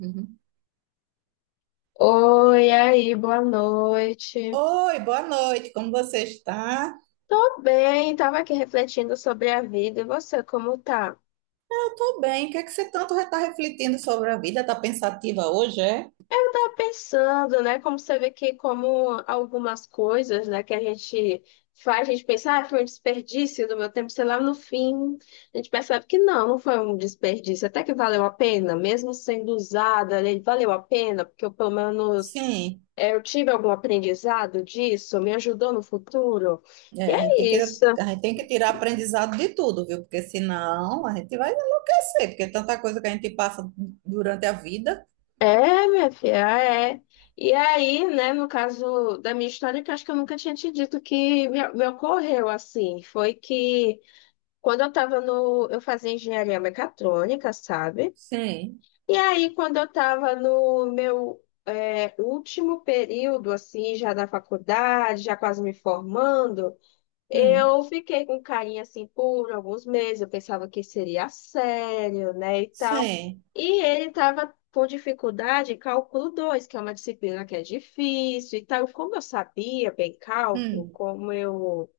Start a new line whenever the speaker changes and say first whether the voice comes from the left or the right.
right: Uhum.
left: Oi, aí, boa noite.
right: Oi, boa noite, como você está?
left: Tô bem, tava aqui refletindo sobre a vida. E você, como tá?
right: Eu estou bem, o que é que você tanto está refletindo sobre a vida? Está pensativa hoje, é?
left: Eu tava pensando, né, como você vê que como algumas coisas, né, que a gente faz, a gente pensa, ah, foi um desperdício do meu tempo, sei lá, no fim, a gente percebe que não, não foi um desperdício, até que valeu a pena, mesmo sendo usada, né, valeu a pena, porque eu, pelo menos
right: Sim,
left: eu tive algum aprendizado disso, me ajudou no futuro. E
right: é, a gente
left: é
right: tem que,
left: isso.
right: a gente tem que tirar aprendizado de tudo, viu? Porque senão a gente vai enlouquecer, porque é tanta coisa que a gente passa durante a vida.
left: É, minha filha, é. E aí, né, no caso da minha história, que eu acho que eu nunca tinha te dito que me ocorreu assim, foi que quando eu tava no, eu fazia engenharia mecatrônica, sabe?
right: Sim,
left: E aí, quando eu tava no meu último período, assim, já da faculdade, já quase me formando,
right: hum,
left: eu fiquei com carinha assim por alguns meses, eu pensava que seria sério, né, e tal.
right: sim,
left: E ele estava com dificuldade em cálculo dois, que é uma disciplina que é difícil e tal. Como eu sabia bem cálculo,
right: hum,
left: como eu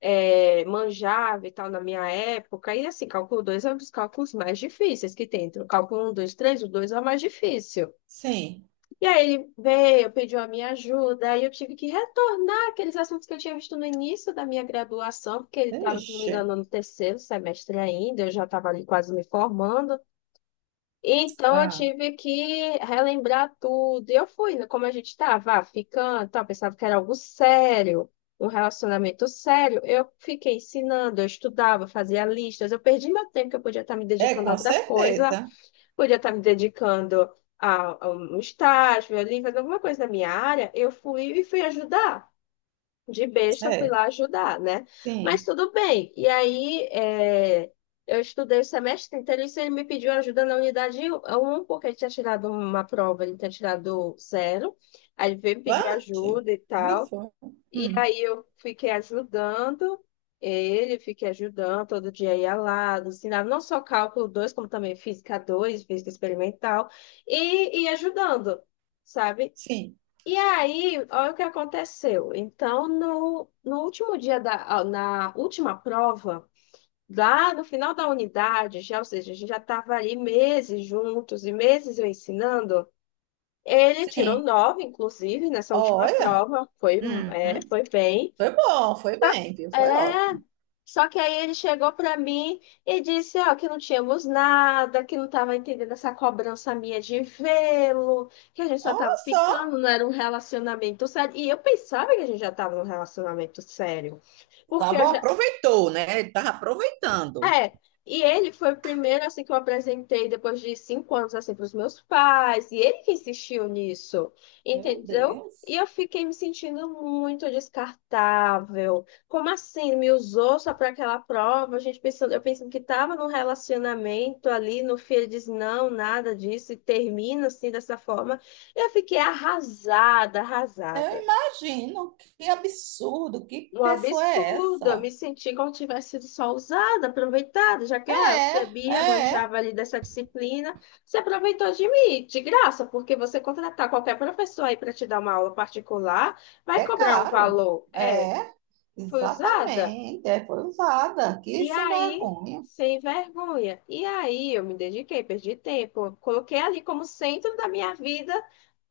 left: manjava e tal na minha época, e assim, cálculo 2 é um dos cálculos mais difíceis que tem. Entre o cálculo um, dois, três, o 2 é o mais difícil.
right: sim.
left: E aí ele veio, pediu a minha ajuda, aí eu tive que retornar aqueles assuntos que eu tinha visto no início da minha graduação, porque ele estava, se não me
right: Ixi,
left: engano, no terceiro semestre ainda, eu já estava ali quase me formando. Então eu
right: ah,
left: tive que relembrar tudo. E eu fui, né, como a gente estava, ah, ficando, tal, pensava que era algo sério, um relacionamento sério. Eu fiquei ensinando, eu estudava, fazia listas, eu perdi meu tempo que eu podia estar me
right: é,
left: dedicando a
right: com
left: outras coisas,
right: certeza,
left: podia estar me dedicando a um estágio ali, fazer alguma coisa na minha área, eu fui e fui ajudar. De besta, fui
right: é,
left: lá ajudar, né? Mas
right: sim.
left: tudo bem. E aí, eu estudei o semestre inteiro, isso ele me pediu ajuda na unidade 1, porque ele tinha tirado uma prova, ele tinha tirado zero. Aí ele veio me pedir
right: Bate,
left: ajuda e
right: me
left: tal.
right: foi,
left: E
right: hum,
left: aí eu fiquei ajudando ele, fiquei ajudando, todo dia ia lá, ensinava não só cálculo 2 como também física dois, física experimental, e ia ajudando, sabe?
right: sim,
left: E aí, olha o que aconteceu. Então, no último dia da, ah, na última prova, lá no final da unidade, já, ou seja, a gente já estava ali meses juntos e meses eu ensinando. Ele tirou
right: sim.
left: nove, inclusive, nessa última
right: Olha.
left: prova,
right: Uhum.
left: foi bem.
right: Foi bom, foi bem, viu? Foi
left: É,
right: ótimo.
left: só que aí ele chegou para mim e disse, ó, que não tínhamos nada, que não estava entendendo essa cobrança minha de vê-lo, que a gente só estava
right: Olha só,
left: ficando, não era um relacionamento sério. E eu pensava que a gente já estava num relacionamento sério, porque eu
right: tava, aproveitou, né? Ele tava aproveitando.
left: é, e ele foi o primeiro assim que eu apresentei depois de cinco anos assim para os meus pais, e ele que insistiu nisso,
right: Meu
left: entendeu? E
right: Deus.
left: eu fiquei me sentindo muito descartável. Como assim? Me usou só para aquela prova? A gente pensando, eu pensando que estava num relacionamento ali, no fim ele diz não, nada disso, e termina assim dessa forma. Eu fiquei arrasada,
right: Eu
left: arrasada.
right: imagino, que absurdo, que
left: Um
right: pessoa é
left: absurdo, eu
right: essa?
left: me senti como se tivesse sido só usada, aproveitada, já que ah, eu
right: É,
left: sabia,
right: é,
left: manjava ali dessa disciplina. Você aproveitou de mim, de graça, porque você contratar qualquer professor aí para te dar uma aula particular, vai
right: é
left: cobrar um
right: caro.
left: valor. É,
right: É,
left: foi usada.
right: exatamente. É, foi usada. Que
left: E
right: sem
left: aí,
right: vergonha.
left: sem vergonha. E aí, eu me dediquei, perdi tempo, coloquei ali como centro da minha vida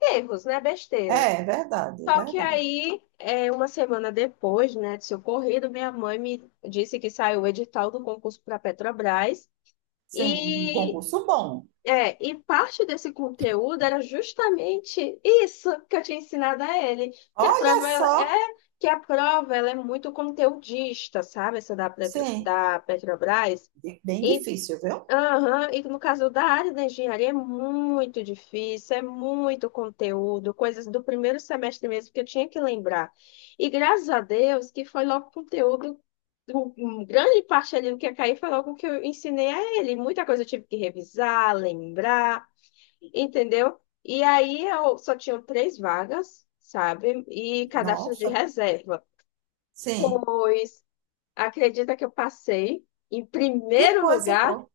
left: erros, né, besteiras.
right: É, é verdade, é
left: Só que
right: verdade.
left: aí, uma semana depois, né, de ser ocorrido, minha mãe me disse que saiu o edital do concurso para a Petrobras
right: Sim, um
left: e,
right: concurso bom.
left: e parte desse conteúdo era justamente isso que eu tinha ensinado a ele, que a prova
right: Olha
left: ela
right: só,
left: é, que a prova ela é muito conteudista, sabe, essa da, Petro-
right: sim,
left: da Petrobras.
right: bem difícil, viu?
left: Aham. E no caso da área da engenharia é muito difícil, é muito conteúdo, coisas do primeiro semestre mesmo que eu tinha que lembrar. E graças a Deus que foi logo conteúdo, um- um grande parte ali do que ia cair foi logo o que eu ensinei a ele. Muita coisa eu tive que revisar, lembrar, entendeu? E aí eu só tinha três vagas, sabe? E cadastro de
right: Nossa,
left: reserva.
right: sim,
left: Pois, acredita que eu passei em
right: que
left: primeiro
right: coisa
left: lugar?
right: boa.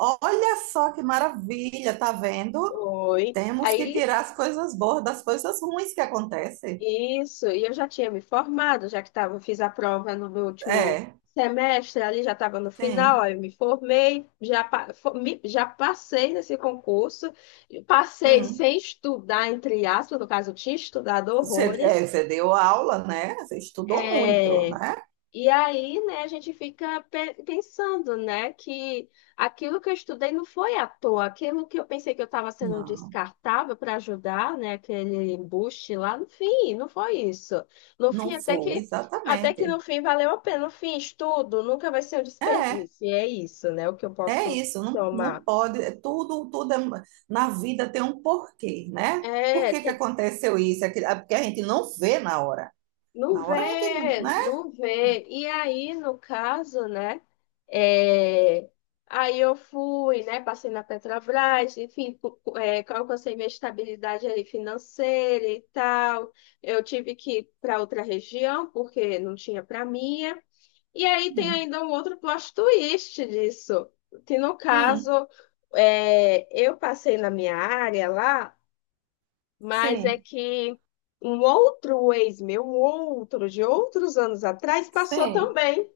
right: Olha só, que maravilha, tá vendo?
left: Oi.
right: Temos que
left: Aí
right: tirar as coisas boas das coisas ruins que acontecem.
left: isso, e eu já tinha me formado, já que tava, fiz a prova no meu último
right: É,
left: semestre, ali já estava no final,
right: sim.
left: aí eu me formei, já, já passei nesse concurso, e passei
right: Hum.
left: sem estudar, entre aspas, no caso, eu tinha estudado
right: Você, é,
left: horrores.
right: você deu aula, né? Você estudou muito,
left: é,
right: né?
left: e aí, né, a gente fica pensando, né, que aquilo que eu estudei não foi à toa, aquilo que eu pensei que eu estava sendo
right: Não,
left: descartável para ajudar, né, aquele embuste lá, no fim, não foi isso. No fim,
right: não foi,
left: até que
right: exatamente.
left: no fim valeu a pena. No fim, estudo nunca vai ser um
right: É,
left: desperdício. E é isso, né, o que eu
right: é
left: posso
right: isso, não, não
left: tomar.
right: pode. É Tudo, tudo na vida tem um porquê, né? Por
left: É,
right: que que
left: tem.
right: aconteceu isso? É porque a gente não vê na hora.
left: Não
right: Na hora a gente não,
left: vê,
right: né?
left: não vê. E aí, no caso, né? é, aí eu fui, né? Passei na Petrobras, enfim, alcancei minha estabilidade aí financeira e tal. Eu tive que ir para outra região, porque não tinha para minha. E aí tem
right: Hum,
left: ainda um outro plot twist disso, que no
right: hum,
left: caso, eu passei na minha área lá, mas é
right: sim,
left: que um outro ex meu, um outro de outros anos atrás, passou
right: sim.
left: também.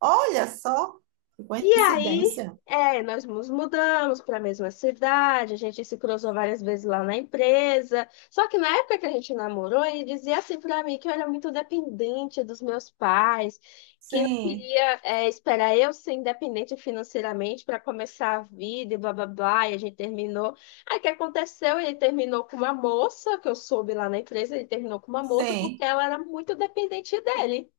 right: Olha só, que
left: E aí,
right: coincidência.
left: nós nos mudamos para a mesma cidade, a gente se cruzou várias vezes lá na empresa. Só que na época que a gente namorou, ele dizia assim para mim que eu era muito dependente dos meus pais, que não
right: Sim,
left: queria, esperar eu ser independente financeiramente para começar a vida e blá blá blá. E a gente terminou. Aí o que aconteceu? Ele terminou com uma moça, que eu soube lá na empresa, ele terminou com uma moça porque
right: sim.
left: ela era muito dependente dele.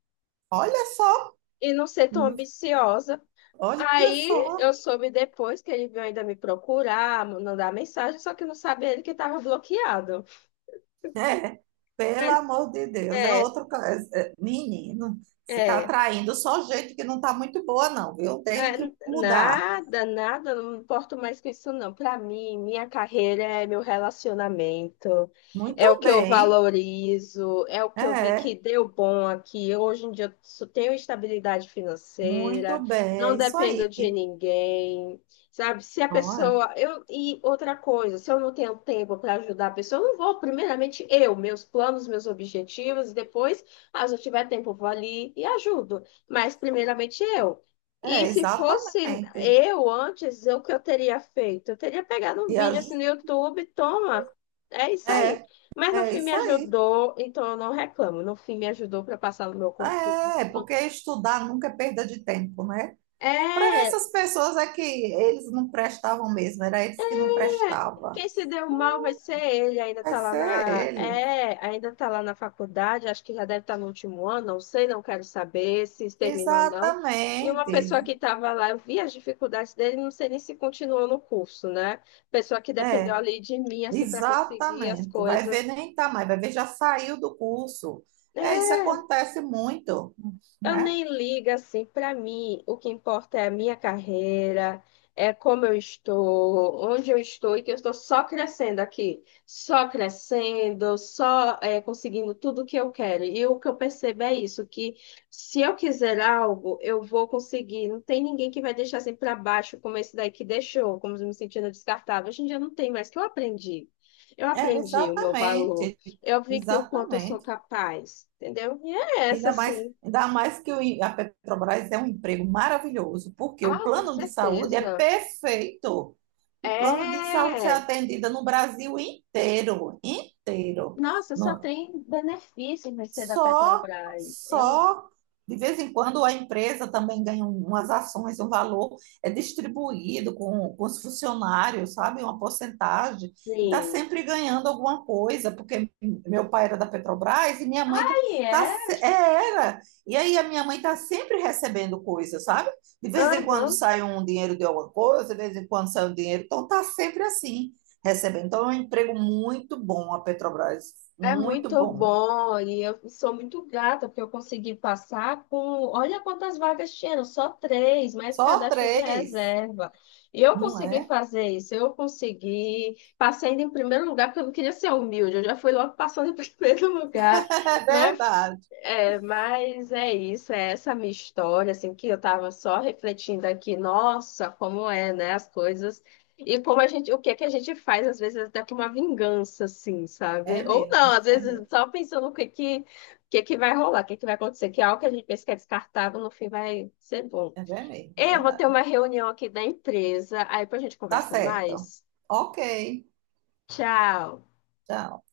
right: Olha só,
left: E não ser tão ambiciosa.
right: olha
left: Aí
right: só.
left: eu soube depois que ele veio ainda me procurar, mandar mensagem, só que não sabia ele que estava bloqueado.
right: É, pelo
left: Mas
right: amor de Deus,
left: é,
right: é, é, menino. Você está
left: é.
right: atraindo só gente que não está muito boa, não, viu?
left: É,
right: Tem que mudar.
left: nada, nada, não me importo mais com isso, não. Para mim, minha carreira é meu relacionamento, é o
right: Muito
left: que eu
right: bem,
left: valorizo, é o que eu vi que
right: é,
left: deu bom aqui. Hoje em dia eu só tenho estabilidade
right: muito
left: financeira,
right: bem,
left: não
right: é isso
left: dependo
right: aí.
left: de ninguém, sabe? Se a
right: Olha,
left: pessoa. Eu, e outra coisa, se eu não tenho tempo para ajudar a pessoa, eu não vou, primeiramente, eu, meus planos, meus objetivos, e depois, ah, se eu tiver tempo, eu vou ali e ajudo. Mas, primeiramente, eu. E
right: é,
left: se fosse
right: exatamente.
left: eu antes, o que eu teria feito? Eu teria pegado um
right: E a
left: vídeo assim
right: ju-
left: no YouTube, toma, é isso aí.
right: é,
left: Mas no
right: é
left: fim me
right: isso aí.
left: ajudou, então eu não reclamo. No fim me ajudou para passar no meu concurso.
right: É, porque estudar nunca é perda de tempo, né? Para
left: É.
right: essas pessoas é que eles não prestavam mesmo, era eles que não
left: É,
right: prestavam.
left: quem se deu mal vai ser ele, ainda
right: Vai
left: tá lá
right: ser
left: na,
right: ele.
left: é, ainda tá lá na faculdade, acho que já deve estar no último ano, não sei, não quero saber se terminou ou não. E uma
right: Exatamente.
left: pessoa que estava lá, eu vi as dificuldades dele, não sei nem se continuou no curso, né? Pessoa que dependeu
right: É,
left: ali de mim, assim, para conseguir as
right: exatamente. Vai ver
left: coisas.
right: nem tá mais, vai ver já saiu do curso. É,
left: É.
right: isso acontece muito,
left: Eu
right: né?
left: nem ligo assim, para mim, o que importa é a minha carreira, é como eu estou, onde eu estou e que eu estou só crescendo aqui, só crescendo, conseguindo tudo o que eu quero. E o que eu percebo é isso, que se eu quiser algo, eu vou conseguir. Não tem ninguém que vai deixar assim para baixo, como esse daí que deixou, como me sentindo descartável. Hoje em dia não tem mais, que eu aprendi. Eu
right: É,
left: aprendi o meu valor.
right: exatamente.
left: Eu vi que o quanto eu sou
right: Exatamente.
left: capaz, entendeu? E é essa,
right: Ainda mais,
left: assim.
right: ainda mais que a Petrobras é um emprego maravilhoso, porque o
left: Ah, com
right: plano de saúde é
left: certeza.
right: perfeito. O plano de saúde é
left: É.
right: atendida no Brasil inteiro, inteiro.
left: Nossa, só
right: No-
left: tem benefício em ser da
right: só,
left: Petrobras. Eu,
right: só de vez em quando a empresa também ganha um, umas ações, um valor é distribuído com os funcionários, sabe? Uma porcentagem, e está
left: sim.
right: sempre ganhando alguma coisa, porque meu pai era da Petrobras e minha mãe tá,
left: Aí é.
right: é, era. E aí a minha mãe está sempre recebendo coisa, sabe? De vez em quando
left: Aham.
right: sai um dinheiro de alguma coisa, de vez em quando sai um dinheiro, então está sempre assim, recebendo. Então é um emprego muito bom a Petrobras,
left: É
right: muito
left: muito
right: bom.
left: bom e eu sou muito grata porque eu consegui passar com. Olha quantas vagas tinham, só três, mais
right: Só
left: cadastro de
right: três?
left: reserva. E eu
right: Não
left: consegui
right: é?
left: fazer isso, eu consegui. Passei ainda em primeiro lugar, porque eu não queria ser humilde, eu já fui logo passando em primeiro lugar.
right: É
left: Mas
right: verdade.
left: É, mas é isso, é essa minha história, assim, que eu tava só refletindo aqui, nossa, como é, né, as coisas, e como a gente, o que é que a gente faz, às vezes, até com uma vingança, assim,
right: É
left: sabe? Ou não,
right: mesmo,
left: às
right: é
left: vezes,
right: mesmo.
left: só pensando o que que vai rolar, o que que vai acontecer, que é algo que a gente pensa que é descartável, no fim vai ser bom.
right: Mesmo, é
left: Eu vou ter
right: verdade.
left: uma reunião aqui da empresa, aí depois a gente
right: Tá
left: conversa
right: certo.
left: mais.
right: Ok.
left: Tchau!
right: Tchau.